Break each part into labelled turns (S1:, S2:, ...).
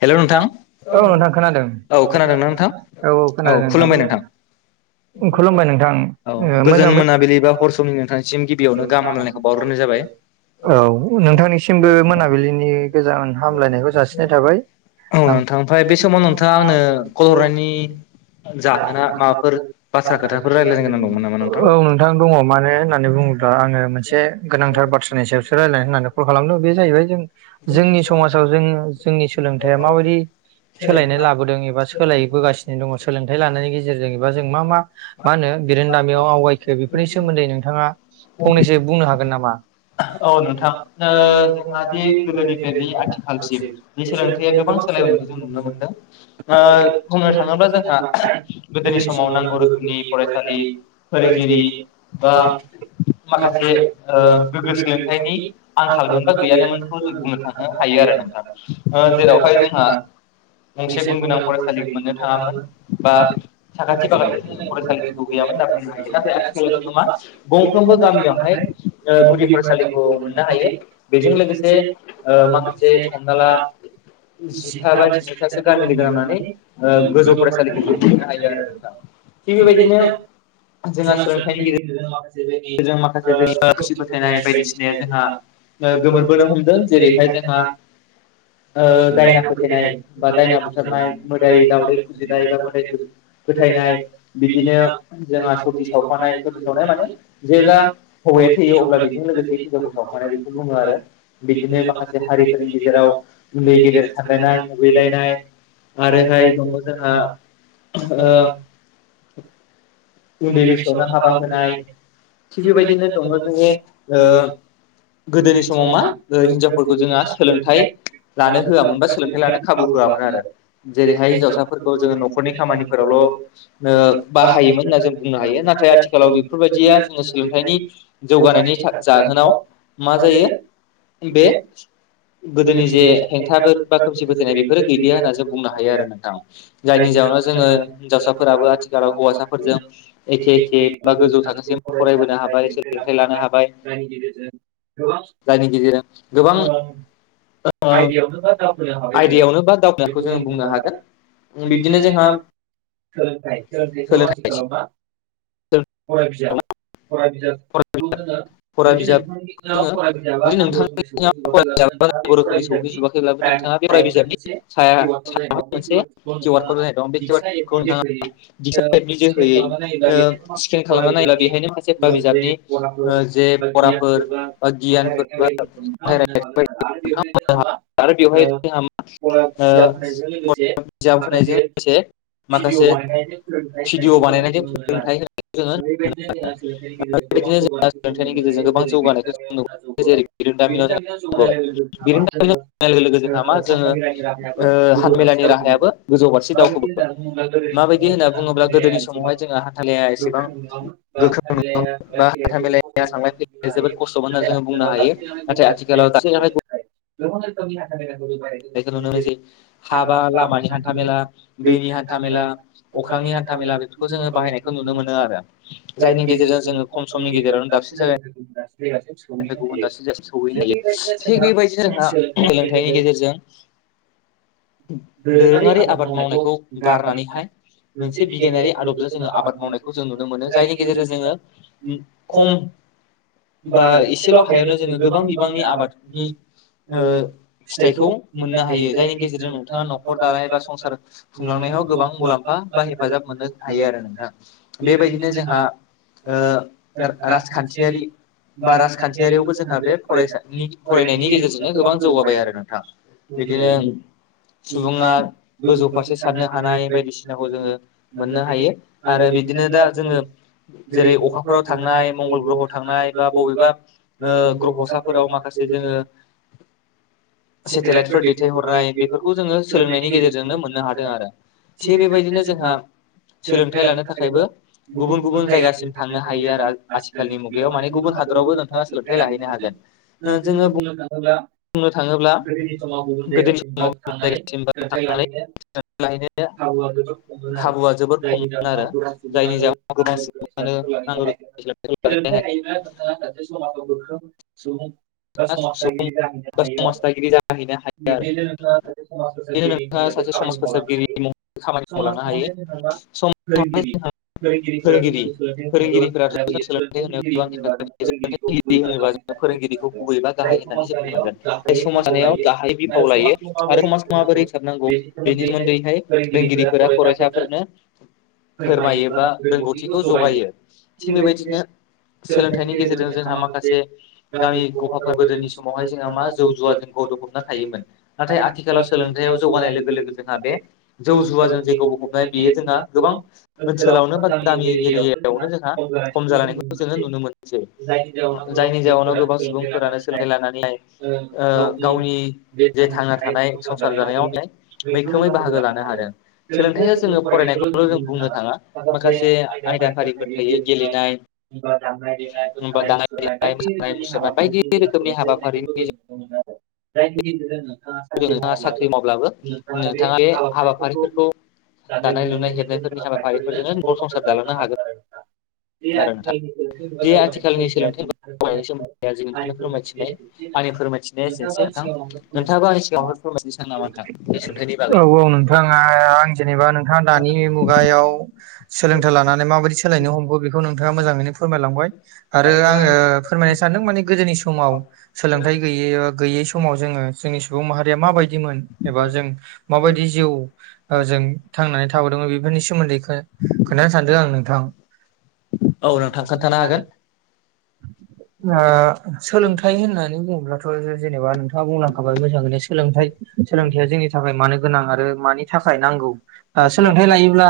S1: हेल' नोंथां औ खोनादों ना नोंथां औ खुलुमबाय नोंथां औ गोजोन मोनाबिलिबा हर समनि नोंथांसिम गिबि बेयावनो गाहामलायनायखौ बावग्रोनाय जाबाय
S2: औ नोंथांनिसिमबो मोनाबिलिनि गोजान हामलायनायखौ जासिगोरो नाय थाबाय
S1: औ
S2: म
S1: नोंथां ओमफ्राय बे समाव नोंथाङा आंनो कल
S2: आङो
S1: हरनायनि जाहोना माबाफोर बाथ्रा खोथाफोर
S2: बर
S1: रायज्लायनो गोनां दंमोन नामा
S2: औ नोंथां दङ मानो होननानै बुङोब दा आङो मोनसे गोनांथार बाथ्रानि सायावसो रायजलायनाय होननानै कल खालामदों बे जाहैबाय जों जोंनि समाजाव जों जोंनि सोलोंथाइया माबायदि सोलायनाय लाबोदों एबा सोलायबोगासिनो दङ सोलोंथाइ लानायनि गेजेरजों एबा जों मा मा मा होनो बिरोनदामियाव आवगायखो बेफोरनि सोमोन्दै नोंथाङा फंनैसो बुंनो हागोन नामा औ
S1: नोंथां ओ
S2: जों
S1: जोंहा दि गोदोनिफ्रायनि
S2: गोदोनिफ्राय आथिखालसिम बे सोलोंथाइया गोबां
S1: सोलायबोनायखौ
S2: सोलायबोदों
S1: जों
S2: माने
S1: नुनो मोनदों ओ
S2: जेब्ला
S1: बुंनो
S2: जोंहा
S1: थाङोब्ला जोंहा
S2: गोदोनि समाव नांगौ रोखोमनि फरायसालि फोरोंगिरि
S1: बा माखासे
S2: माने
S1: ओ गोग्गो
S2: गोगो सोलोंथाइनि आंखाल
S1: आंखालमोन बा
S2: मोनबा
S1: गैयानोमोनखौ जों
S2: गैयानोमोन
S1: बुंनो थांनो हायो आरो नोंथां ओ जेरावहाय
S2: जेरावहाया जोंहा मोनसे गुन गोनां फरायसालि मोननो थाङामोन बा
S1: साखाथि
S2: खाथि
S1: फाखाथि जोङो
S2: खालिफोरनि फरायसालिफोरखौ
S1: गैयामोन होनना बुंनो हायो नाथाय जोङो मा
S2: आथिखालाव
S1: गंफ्रोमबो गामियावहाय ओ
S2: [unintelligible]
S1: गुदि
S2: गुलि
S1: फरायसालिखौ
S2: फलिखौ मोननो हायो
S1: बेजों लोगोसे
S2: बेनि
S1: ओ
S2: आरो माखासे
S1: हमना ला
S2: गोरा जिथा बा
S1: जिनैथासो
S2: जिथाम
S1: लोगो
S2: गामि
S1: नांनानै
S2: मे
S1: ओ गोजौ
S2: गोजौफबनो
S1: फरायसालिखौबो मोननो
S2: हायो आरो
S1: नोंथां थिग बेबायदिनो
S2: नो
S1: जोंहा
S2: ज
S1: सोलोंथाइनि
S2: ज
S1: गेजेरजों
S2: [unintelligible]
S1: माखासे जों खुमसि फोथायनाय बायदिसिनाया जोंहा गोमोरबोनो हमदों जेरैहाय जोंहा दायना फोथायनाय बा दायना बुथारनाय मोदाय दावदै फुजिनाय बा मोदाय गुजि फोथायनाय बिदिनो जोंहा सति सावफानाय सति सावनाय माने जेब्ला हौवाया थैयो अब्ला बेजों लोगोसे हिनजावखौ सावखानाय बेखौ बुङो आरो बिदिनो माखासे हारिफोरनि गेजेराव उन्दै गेदेर सानलायनाय मुगैलायनाय आरोहाय दङ जोंहा ओ
S2: अ
S1: उन्दै बैसोआवनो हाबा होनाय बेबायदिनो दङ जोंनि गोदोनि समाव मा हिनजावफोरखौ जोंहा सोलोंथाइ लानो होआमोन बा सोलोंथाइ लानो खाबु होआ जेरैहाय हिनजावसाफोरखौ जोङो न'खरनि खामानिफोरावल बाहायोमोन जों बुंनो हायो नाथाय आथिखालाव बेफोरबायदि जों सोलोंथाइ नि जौगानायनि जाहोनाव मा जायो बे गोदोनि जे हेंथाफोर बा खोमसि फोथायनाय बेफोरो गैलिया होनना जों बुंनो हायो आरो नोंथां जायनि ज वनाव जोङो हिन्जावसाफोराबो आथिखालाव हौवासाफोरजों एखे एखे बा गोजौ थाखोसिम फरायबोनो हाबाय सोलोंथाइ लानो हाबाय जायनि गेजेरजों गोबां आयदायावनो बा दावगानायखौ जोंङो बुंनो हागोन बिदिनो जोंहा
S2: सोलोंथाइ सोलोंथाइखौ
S1: सोलोंथाइ
S2: आथिखालाव मा फराय बिजाब फराय बिजाब
S1: फरा बिजाबखौ जोङो जुदि नोंथांनि फरायजाबा नांगौ रोखोमै सौहैजोबाखैब्लाबो नोंथाङा बे फराय बिजाबनि साया सायाव मोनसे किउ आर कड होनाय दं बे किउ आर
S2: [unintelligible] [unintelligible]
S1: क'डखौ नोंथाङा दिगसाइडनि
S2: माबानाय
S1: जोहैयै स्केन खालामना नायला बेहायनो माशसे बिजाबनि जे फराफोर बा गियानफोर बा बायदि
S2: [unintelligible]
S1: आरो बेवहाय जोंहा मा बिजाब होनायजों लोगोसे माखासे भिडिअ बानायनायजों फोरोंथाइ होन जोङो नुनो हायो
S2: सोलोंथाइनि गेजेरजों गोबां
S1: जौगानायखौ जों नुबोदों
S2: जौगानायखौ
S1: जेरै बिरोंदामिनाव
S2: जों
S1: जोंहा जौगाबाय
S2: मोननो‌
S1: बिरोंदामिनाव
S2: हायो
S1: जौगानाय लोगो जोंहा मा
S2: बेनिखायनो
S1: जोङो
S2: जौगानाय
S1: ओ
S2: जोङो
S1: हान्थामेलानि राहायाबो
S2: [unintelligible]
S1: गोजौ फारसे दावखोबोबाय
S2: राहायाबो गोजौ‌
S1: माबायदि होनना बुङोब्ला
S2: फारसे
S1: गोदोनि समावहाय जोंहा
S2: जौगायो
S1: हान्थामेलाया एसेबां
S2: आरो [unintelligible] [unintelligible] [unintelligible]
S1: गोख्रों नङामोन बा हान्था मेलाया थांलाय फैलाया जोबोद खस्थ'मोन होनना जोङो बुंनो हायो नाथाय आथिखालाव दाबसे जायगानिफ्राय नुनो मोनसै
S2: हाबा
S1: लामानि हान्था मेला
S2: हान्थामेला दैनि
S1: हान्था
S2: हान्थामेला
S1: मेला अख्रांनि हान्था मेला बेफोरखौ जोङो बाहायनायखौ नुनो मोनो आरो
S2: [unintelligible] जायनि
S1: गेजेरजों जोङो खम समनि गेजेरावनो दाबसे जायगानिफ्राय
S2: गेजेरजों [unintelligible] दसौहैनो
S1: गुबुन
S2: हायो
S1: दाबसे जायगासिम सौहैनो
S2: थिग
S1: हायो
S2: बेबायदि
S1: थिग बेबायदिनो
S2: जों
S1: जोंहा
S2: सोलोंनायनि
S1: सोलोंथाइनि
S2: लोगो [inaudible]
S1: गेजेरजों दोरोङारि आबाद मावनायखौ गारनानैहाय मोनसे बिगियानारि आदबजों जोङो आबाद मावनायखौ जों नुनो मोन जायनि गेजेरजों जोङो खम बा एसेल हायावनो जोङो गोबां बिबांनि आबादनि फिथाइखौ मोननो हायो जायनि गेजेरजों नोंथाङा न'खर दानाय एबा संसार खुंलांनाय गोबां मुलाम्फा बा हेफाजाब मोननो हायो आरो नोंथाङा बेबायदिनो जोंहा राजखान्थियारि बा राजखान्थियारियावबो जोंहा बे फरायनायनि गेजेरजोंनो गोबां जौगाबाय आरो नोंथां बिदिनो सुबुङा गोजौ फारसे साननो हानाय बायदिसिनाखौ जोङो मोननो हायो आरो दा जोङो
S2: बिदिनो
S1: जेरै अखाफोराव थांनाय मंगल ग्रहआव थांनाय बा बबेबा ग्रफसाफोराव माखासे जोङो सेटेलाइटफोर दैथायहरनाय बेफोरखौ जोङो सोलोंनायनि गेजेरजोंनो मोननो हादों आरो थिग बेबायदिनो जोंहा
S2: सोलोंथाइ लानो थाखायबो गुबुन गुबुन जायगथिं
S1: जायगासिम
S2: थांनो हायो आरो आथिखाालनि
S1: आथिखालनि मुगायाव माने गुबुन हादरावबो नोंथाङा सोलोंथाइ लाहैनो हागोन जोङो बुंनो थाङोब्ला गोदोनि समाव गुबुन जायगासिम
S2: मुगायाव
S1: थांनानै
S2: [unintelligible] [inaudible]
S1: सोलोंथाइ लाहैनो
S2: खावु बेथ' हमो आरो
S1: खाबुआ जोबोर
S2: जायनि
S1: खममोन
S2: दउनाव
S1: आरो
S2: जों
S1: जायनि
S2: सुबुङानो
S1: जाहोनाव गोबां सुबुङानो नांगौ रोखोमनि सोलोंथाइखौ लाहैनो हाया
S2: [unintelligible] [unintelligible]
S1: सुबुं
S2: समाजिरि जाहैनो
S1: बा
S2: हायो
S1: समाज
S2: आरो
S1: दागिरि जाहैनो हायो आरो
S2: बिब्दिनो जोङो समाज
S1: बिदिनो
S2: फोसागिरि नालाय
S1: नोंथाङा सासे
S2: खामानि
S1: समाज
S2: मावलांनो
S1: फोसाबगिरि
S2: हायो
S1: महरै खामानि मावलांनो हायो
S2: समाज [inaudible]
S1: सम फोरोंगिरि फोरोंगिरिफोराथ' जों सोलोंथाइ होनो गोबां
S2: [inaudible]
S1: हेफाजाब होयो सोलोंथाइगिरि होनोबा जों फोरोंगिरिखौ गुबै बा गाहाय होननानै जों बुंनांगोन
S2: [unintelligible]
S1: जाय समाज दानायाव गाहाय बिफाव लायो आरो समाजखौ माबोरै फोसाबनांगौ
S2: [unintelligible] नि
S1: बेनि
S2: सोमोन्दैनो
S1: सोमोन्दैहाय
S2: फोरोंगिरिफोरा फरायसाफोरनो
S1: फोरमायो
S2: फोरमायोबा
S1: बा रोंगौथिखौ जगायो थिग बेबायदिनो सोलोंथाइनि गेजेरजों जोंहा माखासे गामि गोदोनि समावहाय जोंहा मा जौ जुवा जों गद'फबना थोमोन नाथाय आथिखालाव सोलोंथाइाव जौगानाय लोगो लोगो जोंहा बे जौ जुवाजों जेखौ बबबनाय बियो जोंहा गोबां ओनसोलाव [unintelligible] गामि एरियायावनो जोंहा खम जालांनायखौ नुनो मोनसै। जायनि जाउनाव गोबां सुबुं
S2: गावनि
S1: गावनि जे थांना थानाय संसार जानायाव बेहाय मैखोमै बाहागो लानो हादों सोलोंथाइया जोङो फरायनायखौल' जों बुंनो थाङा माखासे आयदाफारिफोर थायो
S2: [unintelligible]
S1: गेलेनाय
S2: [unintelligible] [unintelligible] बा दामनाय देनाय
S1: बा
S2: मोसानाय
S1: दानाय
S2: मुसुरनाय
S1: देनाय
S2: बायदि
S1: मोसानाय
S2: रोखोमनि
S1: मुसुरनाय
S2: हाबाफारि
S1: बायदि रोखोमनि हाबाफारिनि गेजेरजों
S2: [unintelligible]
S1: नोंथाङा साख्रि मावब्लाबो नोंथाङा बे हाबाफारिफोरखौ
S2: [unintelligible]
S1: दानाय लुनाय हेबनायफोरनि हाबाफारिफोरजोंनो न'खर संसार दालांनो हागोन
S2: [unintelligible] बे
S1: आरो नोंथां
S2: आथिखालनि गोथो एबा
S1: जे
S2: दावगानाय
S1: आथिखालनि
S2: जदाया
S1: सोलोंथाइ
S2: ज
S1: दावगानायनि
S2: फोरमाय
S1: सोमोन्दै आजि नोंथांनो फोरमायथिनाय आंनि
S2: हारिफोरमायथिनाय
S1: फोरमायथिनाया
S2: [unintelligible]
S1: एसेनोसै नोंथां नोंथाङाबो आंनि सिगाङावहाय फोरमायथिनो सानो नामा नोंथां बे सोलोंथाइनि बागै
S2: औ औ नों नोंथाङा आं जेनेबा नोंथाङा दानि मुगायाव सोलोंथाइ लानानै माबायदि सोलायनो हमखो बेखौ नों थाङा मोजाङैनो फोरमायलांबाय आरो आङो फोरमायनो सानदों माने गोदोनि समाव सोलोंथाइ गैयै गैयै समाव जोङो जोंनि सुबुं माहारिया माबायदिमोन एबा जों माबायदि जिउ जों थांनानै थाबोदोंमोन बेफोरनि सोमोन्दै खोन्थानो सानदों आं नोंथां
S1: औ नोंथां खोन्थानो हागोन
S2: [inaudible] ओ सोलोंथाइ होननानै बुङोब्लाथ' जेनेबा नोंथाङा बुंलांखाबाय मोजाङैनो सोलोंथाइ सोलोंथायाइया जोंनि थाखाय मानो गोनां आरो मानि थाखाय नांगौ सोलोंथायाइ लायोब्ला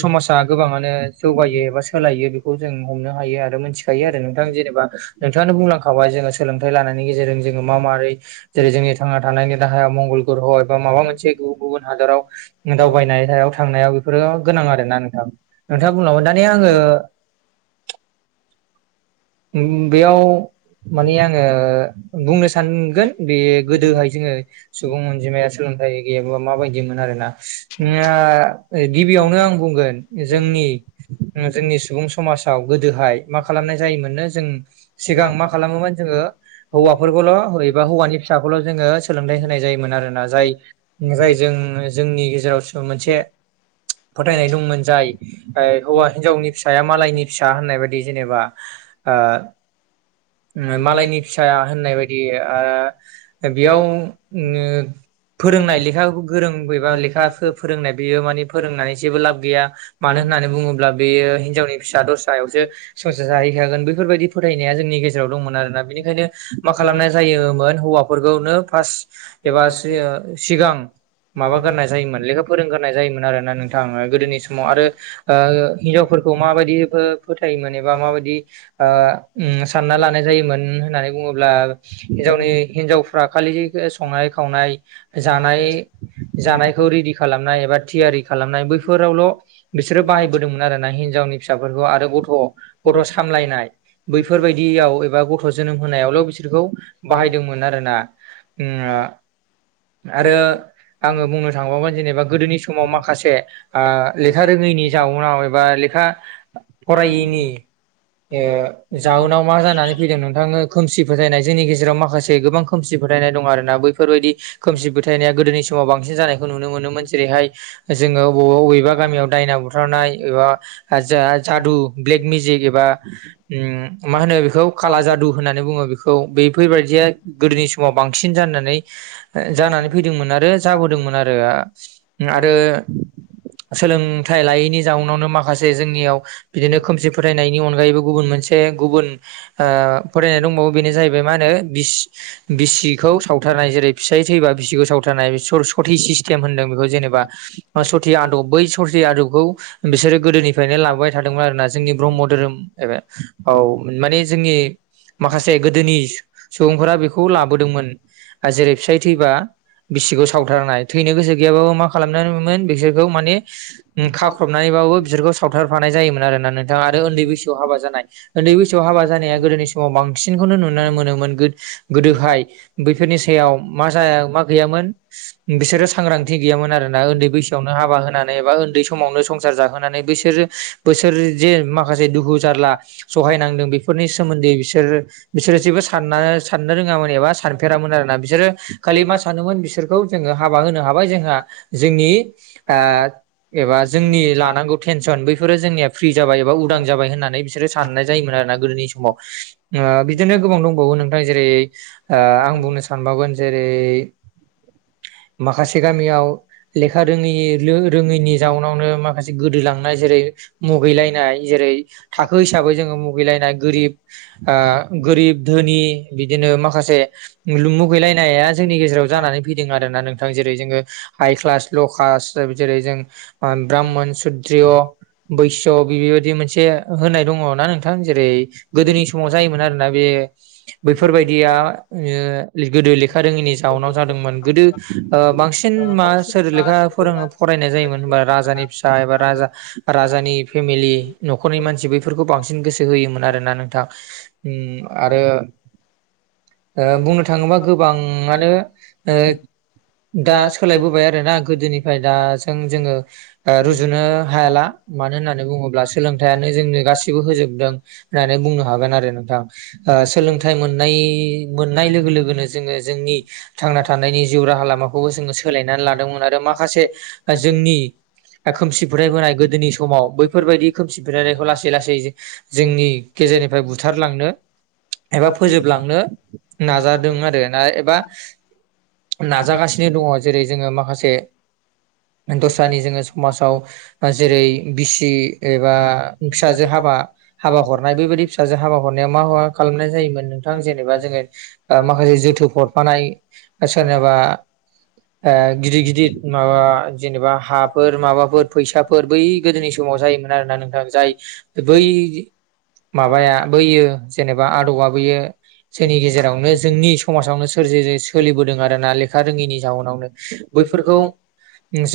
S2: समाजा गोबाङानो जौगायो एबा सोलायो बेखौ जों हमनो हायो आरो मोनथिखायो आरो नों नोंथाङानो बुंलांखाबाय जोङो सोलोंथाइ लानायनि गेजेरजों जोङो मा माबोरै जेरै जोंनि थांना थानायनि राहा मंगल ग्रह एबा माबा मोनसे गुबुन गुबुन हादराव दावबायनायाव थांनायाव बेफोरो होन आरोना नोंथ नोंथाङा बुंलांबाय दानिया आङो बेयाव माने आङो बुंनो सानगोन बे गोदोहाय जोङो सुबुं अनजिमाया सोलों थाइ गैयाबा मा बायदिमोन आरोना गिबियावनो आं बुंगोन जोंनि जोंनि सुबुं समाजाव गोदोहाय मा खालामनाय जायोमोनो जों सिगां मा खालामोमोन जोङो हौवाफोरखौल' एबा हौवानि फिसाखौल' जोङो सोलोंथाइ होनाय जायोमोन आरोोना जाय जायजों जोंनि गेजेरावसो मोनसे फोथायनाय दंमोन जाय हौवा हिन्जावनि फिसाया मालायनि फिसा होननाय बायदि जेनेबा ओ मालायनि फिसाया होननाय बायदि ओ बेयाव फोरोंनाय लेखा गोरोंबा लेखाखो फोरोंनाय बेयो माने फोरोंनानै जेबो लाब गैया मानो होननानै बुङोब्ला बेयो हिनजावनि फिसा दस्रायावसो संसार जाहैखागोन बैफोरबायदि फोथायनाया जोंनि गेजेराव दंमोन आरोना बेनिखायनो मा खालामनाय जायोमोन हौवाफोरखौनो फार्स्ट एबा सिगां माबा ग्रोनाय जायोमोन लेखा फोरोंग्रोनाय जायोमोन आरो नोंथाङा गोदोनि समाव आरो हिनजावफोरखौ माबायदि फोथायोमोन एबा माबायदि सानना लानाय जायोमोन होननानै बुङोब्ला हिनजावनि हिनजावफ्रा खालि संनाय खावनाय जानायखौ रेडि खालामनाय एबा थियारि खालामनाय बैफोरावल' बिसोरो बाहायबोदोंमोन आरो ना हिनजावनि फिसाफोरखौ आरो गथ' गथ' सामलायनाय बैफोरबायदियाव एबा गथ' जोनोम होनायावल' बिसोरखौ बाहायदोंमोन आरोना आरो आङो बुंनो थांबावगोन जेनेबा गोदोनि समाव माखासे लेखा रोङैनि जाउनाव एबा लेखा फरायैनि जाउनाव मा जानानै फैदों नोंथां खोमसि फोथायनाय जोंनि गेजेराव माखासे गोबां खोमसि फोथायनाय दं आरोना बैफोरबायदि खोमसि फोथायनाया गोदोनि समाव बांसिन जानायखौ नुनो मोनोमोन जेरैहाय जोङो बबेबा बबेबा गामियाव दायना बुथारनाय एबा जा जादु ब्लेक मेजिक एबा मा होनो बेखौ खाला जादु होननानै बुङो बेखौ बेफोरबायदिया गोदोनि समाव बांसिन जानानै जानानै फैदोंमोन आरो जाबोदोंमोन आरो आरो [inaudible] सोलोंथाइ लायैनि जाउनावनो माखासे जोंनियाव बिदिनो खोमसि फोथायनायनि अनगायैबो गुबुन मोनसे से गुबुन फोथायनाय दंबावो बेनो जाहैबाय मा होनो बिसिखौ सावथार नाय जेरै फिसाय थैबा बिसिखौ सावथारनाय सर्टेज सिस्टेम होनदों बेखौ जेनेबा सथि आदब बै सथि आदबखौ बिसोरो गोदोनिफ्रायनो लाबोबाय थादोंमोन आरोना जोंनि ब्रह्म धोरोम ए बे औ माने जोंनि माखासे गोदोनि सुबुंफोरा बेखौ लाबोदोंमोन जेरै फिसाय थैबा बिसिखौ सावथारनाय थैनो गोसो गैयाबाबो मा खालामनायमोन बिसोरखौ माने खाख्रबनानैबाबो बिसोरखौ सावथारफानाय जायोमोन आरोना नोंथां आरो उन्दै बैसोआव हाबा हाबा जानाय उन्दै बैसोआव हाबा जानाया गोदोनि समाव बांसिनखौनो नुनो मोनोमोन गोदोहाय बैफोरनि सायाव मा जाया मा गैयामोन बिसोरो सांग्रांथि गैयामोन आरोना उन्दै बैसो आवनो हाबा होनानै एबा उन्दै समावनो संसार जाहोनानै बैसोर बैसोर जे माखासे दुखु जा सहायनांदों बेफोरनि सोमोन्दै बिसोर बिसोरो जेबो साननो रोङामोन एबा सान सानफेरामोन आरोोशना बिसोरो खालि मा सानोमोन बिसोरखौ जोङो हाबा होनो हाबाय जोंहा जोंनि एबा जोंनि लानांगौ टेनसन बैफोरो जोंनिया फ्रि जाबाय एबा उदां जाबाय होननानै बिसोर साननाय जायोमोन आरोना गोदोनि समाव बिदिनो गोबां दंबावो नोंथां जेरै आ बुंनो सानबावगोन जेरै माखासे गामिया लेखा खा रोङै रोङैनि जाउनावनो माखासे गोदोलांनाय जेरै मुगैलायनाय जेरै थाखो हिसाबै जोङो मुगैलायनाय गोरिब गोरिब धोनि बिदिनो माखासे मुगैलायनाया जोंनि गेजेराव जानानै फैदों आरोना नोंथां जेरै जोङो हाइ क्लास ल' क्लास जेरै जों ब्राह्मन सुध्र्य बैस' बेबायदि मोनसे होनाय दङ ना नोंथां जेरै गोदोनि समाव जायोमोन आरोना बे बैफोरबायदिया गोदो लेखा रोङिनि जाउनाव जादोंमोन गोदो बांसिन मा सोर लेखा फोरोंङो फरायनाय जायोमोन होनबा राजानि फिसा एबा राजा राजानि फेमिलि नखरनि मानसि बैफोरखौ बांसिन गोसो होयोमोन आरोना नोंथां आरो बुंनो थाङोबा गोबाङानो दा सोलायबोबाय आरोना गोदोनिफ्राय दा जों जोङो रुजुनो हाला मानो होननानै बुङोब्ला सोलों सोलोंथाइयानो जोंनो गासिबो होजोबदों होननानै बुंनो हागोन आरो नोंथां सोलोंथाइ मोननाय मोननाय लोगोनो जोङो जोंनि थांना थानायनि जिउ राहा लामाखौबो जोङो सोलायनानै लानो मोन आरो माखासे जोंनि खोमसि फोथायबोनाय गोदोनि समाव बैफोरबायदि खोमसि फोथायनायखौ लासै लासै जोंनि गेजेरनिफ्राय बुथारलांनो एबा फोजोबलांनो नाजादों आरो एबा नाजागासिनो दङ जेरै जोङो माखासे दस्रानि जोङो समाजाव जेरै बिसि एबा फिसाजो हाबा हाबा हरनाय बेबायदि फिसाजो हाबा हरनायाव मा मा खालामनाय जायोमोन नोंथां जेनेबा जोङो माखासे जोथोब हरफानाय सोरनिबा गिदिर गिदिर गिदिर माबा जेनेबा हाफोर माबाफोर फैसाफोर बै गोदोनि समाव जायोमोन आरोना नोंथां जाय बै माबाया बैयो जेनेबा आदबआ बैयो जोंनि गेजेरावनो जोंनि समाजावनो सोरजि सोलिबोदों आरोना लेखा रोङैनि जाउनावनो बैफोरखौ